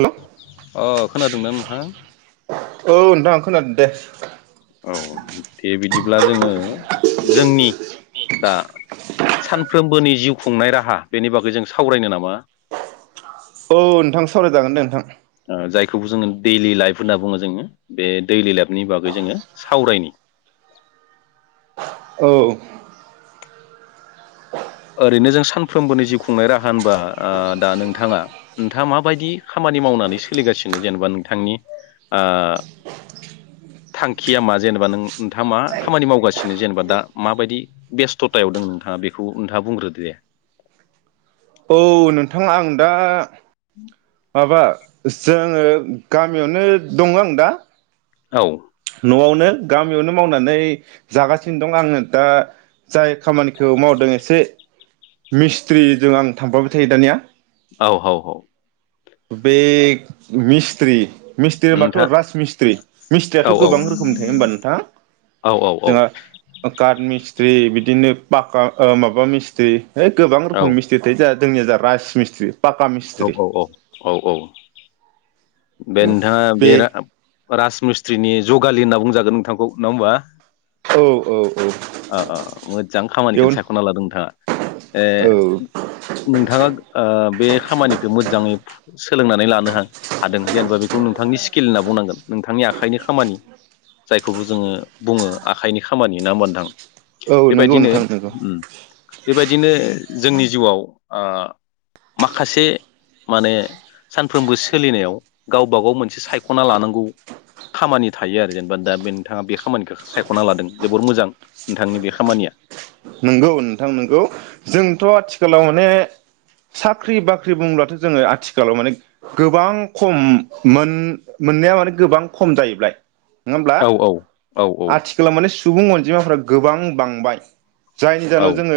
हेल' अ खोनादों ना नोंथां? औ नोंथां खोनादों दे । औ दे बिदिब्ला जोंङो जोंनि दा सानफ्रोमबोनि जिउ खुंनाय राहा बेनि बागै जों सावरायनो नामा औ नोंथां सावरायजागोन दे नोंथां जायखौबो जोंङो दैलि लाइफ होनना बुंङो जोङो बे दैलि लाइफनि बागै जोङो सावरायनि औ ओरैनो जों सानफ्रोमबोनि जिउ खुंनाय राहा होनबा आ दा नोंथाङा नोंथाङा माबायदि खामानि मावनानै सोलिगासिनो जेनेबा नोंथांनि आ थांखिया मा जेनेबा नों नोंथाङा मा खामानि मावगासिनो जेनेबा दा माबायदि बेस्थ'थायाव दंङ नोंथाङा बेखौ नोंथाआ बुंग्रोदोे दे औ नोंथां आं दा माबा जोंङो गामियावनो दंङ आं दा । औ न'आवनो गामियावनो मावनानै जागासिनो दं आंङो दा जाय खामानिखौ मावदों एसे मिस्ट्रिजों आं थांफाबाय थायो दानिया औ औ औ बे मिस्त्रि मिस्त्रि होनबाथ' नोंथां राज मिस्त्रि मिस औ य्रियाथ' गोबां रोखोमनि थायो होनबा नोंथां जोंङा काट मि मिस्ट्रि बिदिनो पाका ओ माबा मिस्ट्रि है गोबां रोखोम मिस्ट्रि थायो जा जोंनि जा राज मिस्ट्रि औ औ औ औ औ बे नोंथाङा बे रा [unintelligible] राजमिस्त्रिनि जगालि होनना बुंजागोन नोंथांखौ नङा होमबा औ औ औ ओ ओ मोजां खामानिखौनो बेयावनो सायख'ना लादों नोंथाङा ए औ नोंथाङा ओ बे खामानिखौ मोजांङै सोलोंनानै लानो हा हादों जेनेबा बेखौ नोंथांनि स्किल होनना बुंनांगोन नोंथांनि आखाइनि खामानि जायखौबो जोङो बुङो आखाइनि खामानि ना होमबा नोंथां औ नंगौ बेबायदिनो नोंथां नंगौ उम बेबायदिनो जोंनि जिउआव ओ माखासे माने सानफ्रोमबो सोलिनायाव गावबा गाव मोनसे सायख'ना लानांगौ खामानि थायो आरो जेनेबा दा बे नोंथाङा बे खामानिखौ सायख'ना लादों जोबोर मोजां नोंथांनि बे खामानिया। नंगौ नोंथां नोंगौ जोंथ' आथिखालाव माने साख्रि बाख्रि बुंब्लाथ' जोङो आथिखालाव माने गोबां खम मोन मोननाया माने गोबां खम जाहैबाय। नङा होमब्ला औ औ औ आथिखालाव माने सुबुं अनजिमाफ्रा गोबां बांबाय जायनि औ जाहोनाव जोङो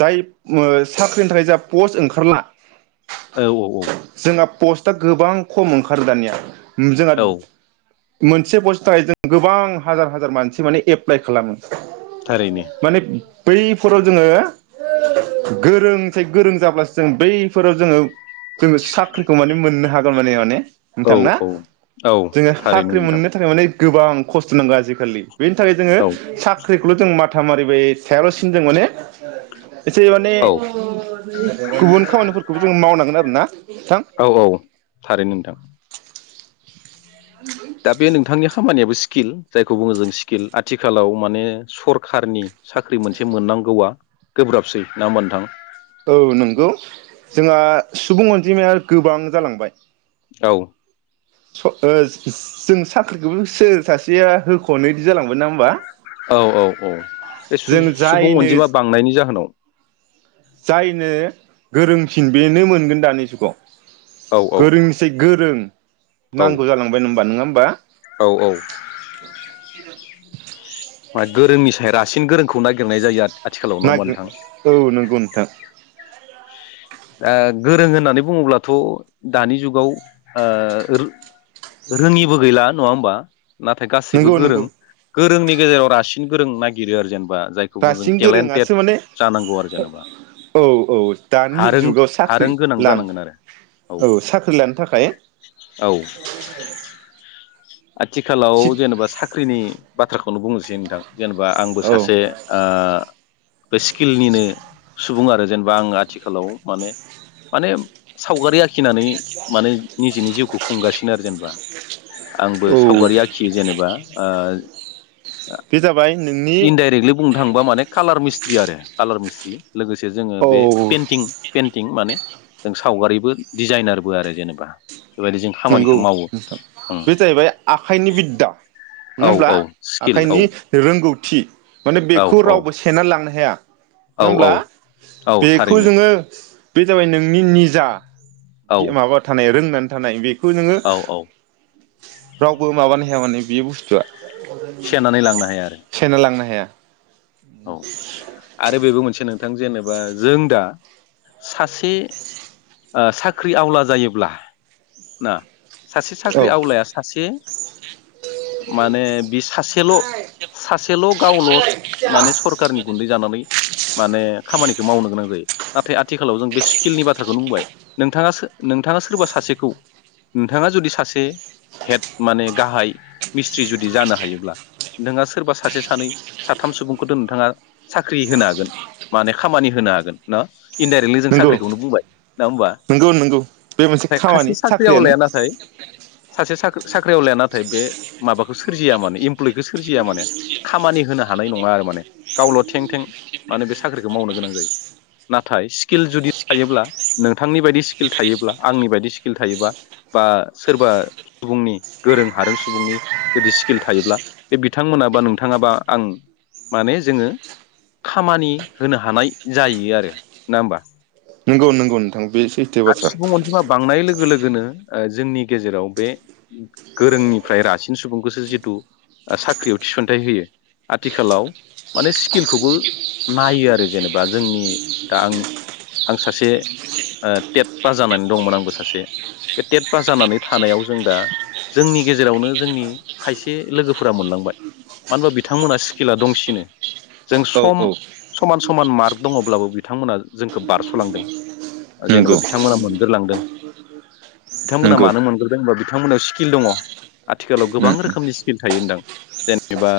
जाय ओम साख्रिनि थाखाय जा पस्ट ओंखारला औ औ औ जोंहा पस्टआ गोबां खम ओंखारो दानिया जोंहा औ मोनसे बस्थनि थाखाय जों गोबां हाजार हाजार मानसि माने एप्लाइ खालामो थारैनो माने बैफोराव जोङो गोरोंसाय गोरों जाब्लासो जों बैफोराव जोङो जोङो साख्रिखौ माने मोननो हा गोन माने औ नोंथां ना औ औ जोङो थारैनो साख्रि नोंथां मोननो थाखाय माने गोबां खस्थ' नांगौ आजिखालि बेनि थाखाय औ जोङो सा माथा मारिबाय थायाल'सिनो जों माने एसे माने औ गुबुन खामानिफोरखौ जों मावनांगोन आरो ना नोंथां औ औ थारै नोंथां [inaudible] दा बे नोंथांनि खामानियाबो स्किल जायखौ बुङो जों स्किल आथिखालाव माने सरखारनि साख्रि मोनसे मोननांगौआ गोब्राबसै नङा होमबा नोंथां औ नंगौ जोंहा सुबुं अनजिमाया गोबां जालांबाय औ स ओ जों साख्रिखौबो सोर सासेया होख'नो इदि जालांबाय नंङा होमबा औ औ औ बे सु जों सुबुं जायनो अनजिमा बांनायनि जाहोनाव जायनो गोरोंसिन बेनो मोनगोन दानि जुगाव औ गोरोंनिसै गोरों औ नांगौ जालांबाय [unintelligible] होनबा नङा बा औ औ [inaudible] मा गोरोंनिफ्राय गोरोंसिननि सायाव रासिन गोरोंखौ नागिरनाय जायो आरो नागिरो औ नंगौ नोंथां। दा गोरों होननानै बुङोब्लाथ' दानि जुगाव ओ रोङिबो गैला नङा होमबा नाथाय गासिबो नंगौ गोरों नंगौ गो जोंनि गेजेराव रासिन गोरों नागिरो आरो जेनेबा जायखौबो जों रासिन टेलेन्टेड गोरोङासो माने जानांगौ आरो जेनेबा औ औ दानि हारों जुगाव हारों साख्रि गोनां लानो जानांगोन आरो औ साख्रि लानो थाखाय औ आथिखालाव जेनेबा साख्रिनि बाथ्राखौ बेखौनो बुंनोसै नोंथां जेनेबा आंबो औ सासे बे स्किलनिनो सुबुं आरो जेनेबा आं आथिखालाव माने माने सावगारि आखि आखिनानै माने निजेनि जिउखौ खुंगासिनो आरो जेनेबा आंबो औ सावगारि आखियो जेनेबा बे जाबाय नोंनि इनडाइरेक्टलि बुंनो थांबा माने कालार मिस्टे मिस्थ्रि आरो कालार मिस्ट्रि। लोगोसे जोङो बे औ पेन्टिं पेइन्टिं माने जों सावगारिबो डिजाइनारबो आरो जेनेबा। बेबायदि जों नंगौ खामानिखौ मावो नोंथां बे जाहैबाय आखाइनि बिद्दा नङा औ होमब्ला औ स्किल आखाइनि औ रोंगौथि माने औ बेखौ औ रावबो सोना लांनो हाया। औ होमब्ला औ औ बेखौ थारैनो जोङो बे जाबाय नोंनि निजा औ माबा नोंथां रोंनानै थानाय बे खौ नोङो औ औ रावबो माबानो हाया मानोे बे बुस्थुआ सेेनानै लांनो हाया आरो सेना लांनो हाया औ [inaudible] आरो बेबो मोनसे नोंथां जेनेबा जों दा सासे ओ साख्रि आवला जायोब्ला ना सासे औ साख्रि आवलाया सासे माने बिस सासेल' सासेल' गावल' माने सरखारनि गुन्दै जानानै माने खामानिखौ मावनो गोनां जायो नाथाय आथिखालाव जों बे स्किलनि बाथ्रा बुंबाय नोंथाङा नोंथाङा सोरबा सासेखौ नोंथाङा जुदि सासे हेद माने गाहाय मिस्थ्रि जुदि जानो हायोब्ला नोङा सोरबा सासे सानै साथाम सुबुंखौथ' नोंथाङा साख्रि होनो हागोन माने खामानि होनो हागोन ना । इनडाइरेक्टलि जों नंगौ साख्रिखौनो बुंबाय । नङा नंगौ नंगौ बे मोनसे होमबा खामानि खासे साख्रि साख्रियानो आवलाया नाथाय सासे साख्रि साख्रियावलाया नाथाय बे माबाखौ सोरजिया माने इमप्लयखौ सोरजिया माने खामानि होनो हानाय नङा आरो माने गावल' थें थें माने बे साख्रिखौ मावनो गोनां जायो नाथाय स्किल जुदि थायोब्ला नोंथांनि बायदि स्किल थायोब्ला आंनि बायदि स्किल थायोबा बा सोरबा सुबुंनि गोरों हारों सुबुंनि जुदि स्किल थायोब्ला बे बिथांमोनाबा नोंथाङाबा आं माने जोङो खामानि होनो हानाय जाहैयो आरो नङा होमबा ।। नंगौ नंगौ नोंथां बे सैथो बाथ्रा । अनजिमा बांनाय लोगो लोगोनो ओ जोंनि गेजेराव बे गोरोंनिफ्राय रासिन सुबुंखौसो जिथु साख्रियाव थिसनथाइ होयो आथिखालाव माने स्किलखौबो नायो आरो जेनेबा जोंनि दा आं आं सासे ओ टेट पास जानानै दंमोन आंबो सासे बे टेट पास जानानै थानायाव जों दा जोंनि गेजेरावनो जोंनि खायसे लोगोफोरा मोनलांबाय मानो होनबा बिथांमोना स्किला दंसिनो । जों औ सम औ समान समान मार्क दङब्लाबो बिथांमोना जोंखौ बारस'लांदों नंगौ जेनेबा बिथांमोना मोनग्रोलांदो बिथांमोना नंगौ मानो मोनग्रोदों होनबा बि बिथांमोनाव स्किल दङ आथिखालाव गोबां रोखोमनि स्किल थायो होनदां जेनेबा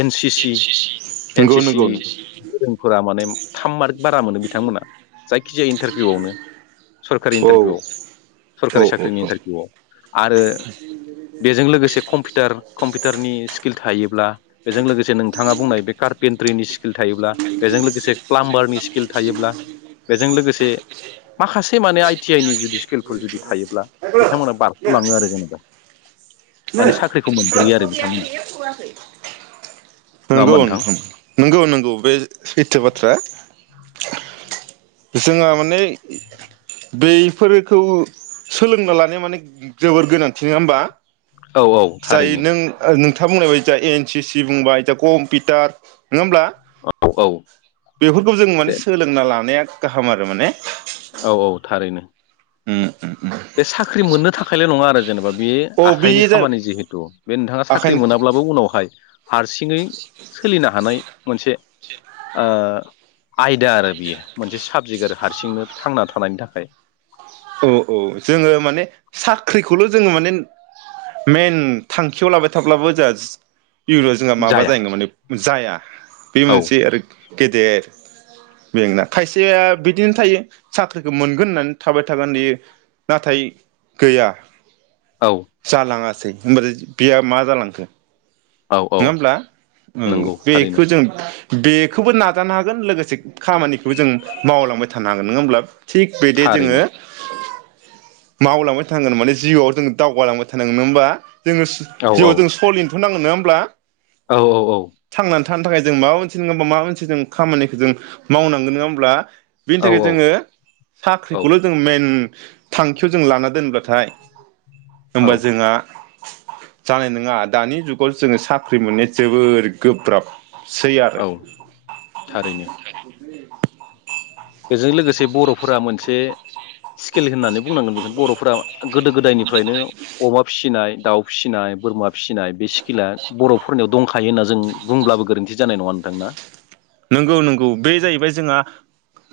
एन सि सि एन नंगौ सि सि नंगौ नंगौ गोरोंफोरा माने थाम मार्क बारा मोनो बिथांमोना जाय जायखिजाया इन्टारभिउआवनो सरकारि औ इन्टारभिउआव औ सरकारि औ साख्रिनि औ इन्टारभिउआव आरो बेजों लोगोसे कम्पिउटार कम्पिउटारनि स्किल थायोब्ला बेजों लोगोसे नोंथाङा बुंनाय बे कार्पेन्ट्रिनि स्किल थायोब्ला बेजों लोगोसे प्लाम्बारनि स्किल थायोब्ला बेजों लोगोसे माखासे माने आइटि आइ नि जुदि स्किलफोर जुदि थायोब्ला बिथांमोना बारग'लाङो आरो जेनेबा माने साख्रिखौ मोनग्रोयो आरो बिथांमोना । नंगौ नोंथां नंगौ नंगौ बे सैथो बाथ्रा । जोंहा माने बैफोरखौ सोलोंना लानाया माने जोबोर गोनांथि नोङा होमबा औ औ । जाय थारैनो नों-नों थां बुंनाय बायदि एन सि सि बुंबाय जा कमपिटार नोङा होमब्ला औ बेफोरखौ जों माने दे सोलोंना लानाया गाहाम आरो माने औ औ थारैनो उम उम बे साख्रि मोननो थाखायल' नङा आरो जेनेबा बे अ बे आखाइनि जाबाय खामानि जिहेथु बे नोंथाङा साख्रि आखायनो मोनाब्लाबो उनावहाय हारसिङै सोलिनो हानाय मोनसे ओ आयदा आरो बियो मोनसे साबजेक्ट आरो । हारसिंनो थांना थानायनि थाखाय औ औ जोङो माने साख्रिखौल' जोङो माने मेन थांखियाव लाबाय थाब्लाबो जोंहा इउनाव जोंहा माबा जाया जायोना माने जाया [inaudible] बे औ मोनसे आरो गेदेर बेंना खायसेया बिदिनो थायो साख्रिखौ मोनगोन होननानै थाबाय थागोन इयो नाथाय गैया औ जालाङा सै होनबाल बेया मा जालांखो औ औ नङा होमब्ला औ नंगौ थारैनो बेखौ जों बेखौबो नाजानो हागोन लोगोसे खामानिखौबो जों मावलांबाय थानो हागोन नङा होमब्ला । थिग बेदि जोङो थारैनो मावलांबाय थानांगोन माने जिउआव जों दावगालांबाय थानांगोन नङा होमबा? जोङो औ औ जिउआव जों सलिनोथ' नांगौ । नोङा होमब्ला? औ औ औ । थांनानै थानो थाखाय जों माबा मोनसे नङा हा माबा मोनसे जों खामानिखौ जों मावनांगोन नोङा होमब्ला? बिनि औ थाखाय जोङो औ साख्रिखौल' जों मेन थांखियाव जों लाना दोनब्लाथाय होमबा जोंहा जानाय नङा दानि जुगाव जोङो सा साख्रि मोननाया जोबोर गोब्राब । सेै आरो औ [inaudible] थारैनो बेजों लोगोसे बर'फोरा मोनसे स्किल होननानै बुंनांगोन बोगोन बर'फ्रा गोदो गोदायनिफ्रायनो अमा फिसिनाय दाउ फिसिनाय बोरमा फिसिनाय बे स्किला बर'फोरनियाव दंखायो होन्ना जों बुंब्लाबो गोरोन्थि जानाय नङा । थांना नंगौ नंगौ बे जाहैबाय जोंहा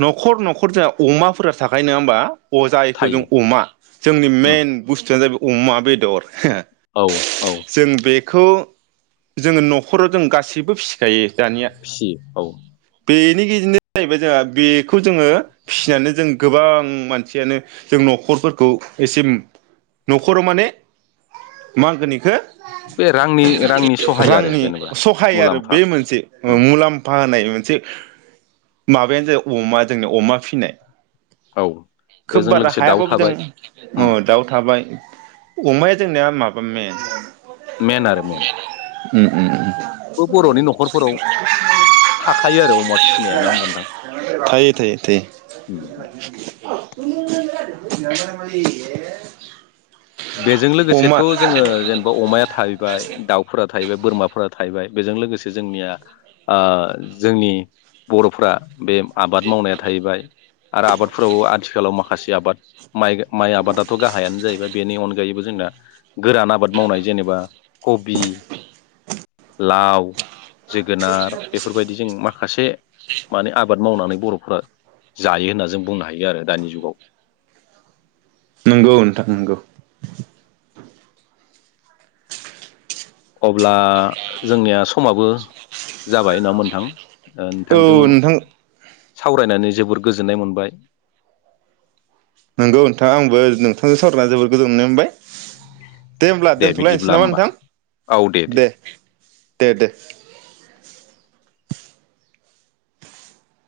न'खर न'खर जोंहा अमाफोरा थाखायो नङा होमबा? अ जायखौ जों थायो अमा जोंनि उम मेन बुस्थुनो जाहैबाय अमा बेदर औ औ जों बे बेखौ जोङो न'खराव जों गासैबो फिसिखायो। दानिया फिसि औ। बेनि गेजेरनो जाहैबाय जोंहा बेखौ जोङो फिसिनानै जों गोबां मानसियानो जों न'खरफोरखौ एसे न'खराव माने मा होनगो इखो बे रांनि रांनि [unintelligible] सहाय आरो रांनि जेनेबा सहाय आरो मुलाम्फा बे मोनसे उम मुलाम फाहानाय मोनसे माबायानो जाबाय अमा जोंनि अमा फिनाय। औ खोब बेजों बारा लोगोसे दाउ हायाबाबो जों थाबाय ओ उम दाउ थाबाय। अमाया जोंनिया माबा मे मेन‌ आरो‌ मेन। उम उम बर'नि उम। न'खरफोराव [inaudible] थाखायो आरो अमा फिसिनाय ना होमबा नोंथां। थायो थायो थायो [unintelligible] बेजों लोगोसेथ' अमा जोङो जेनेबा अमाया थाहैबाय दाउफोरा थाहैबाय बोरमाफोरा थाहैबाय। बेजों लोगोसे जोंनिया ओ जोंनि बर'फ्रा बे आबाद मावनाया थाहैबाय आरो आबादफोरावबो आथिखालाव माखा खासि आबाद माइ माइ आबादाथ' गाहायानो जाहैबाय। अनगायैबो जोंना गोरान आबाद मावनाय जेनेबा कबि लाउ जोगोनार बेफोरबायदि जों माखासे माने आबाद मावनानै बर'फ्रा जायो होनना जों बुंनो हायो आरो दानि जुगाव। नंगौ नोंथां नंगौ। अब्ला जोंनिया समाबो जाबाय ना मोनथां? ओ औ नोंथांदों नोंथां सावरायनानै जोबोर गोजोननाय मोनबाय। नंगौ नोंथां आंबो नोंथांजों सावरायना जोबोद गोजोननाय मोनबाय। दे होमब्ला बिदिब्ला दोन्थ'लायनोसै नामा होमबा नोंथां दे दे दे।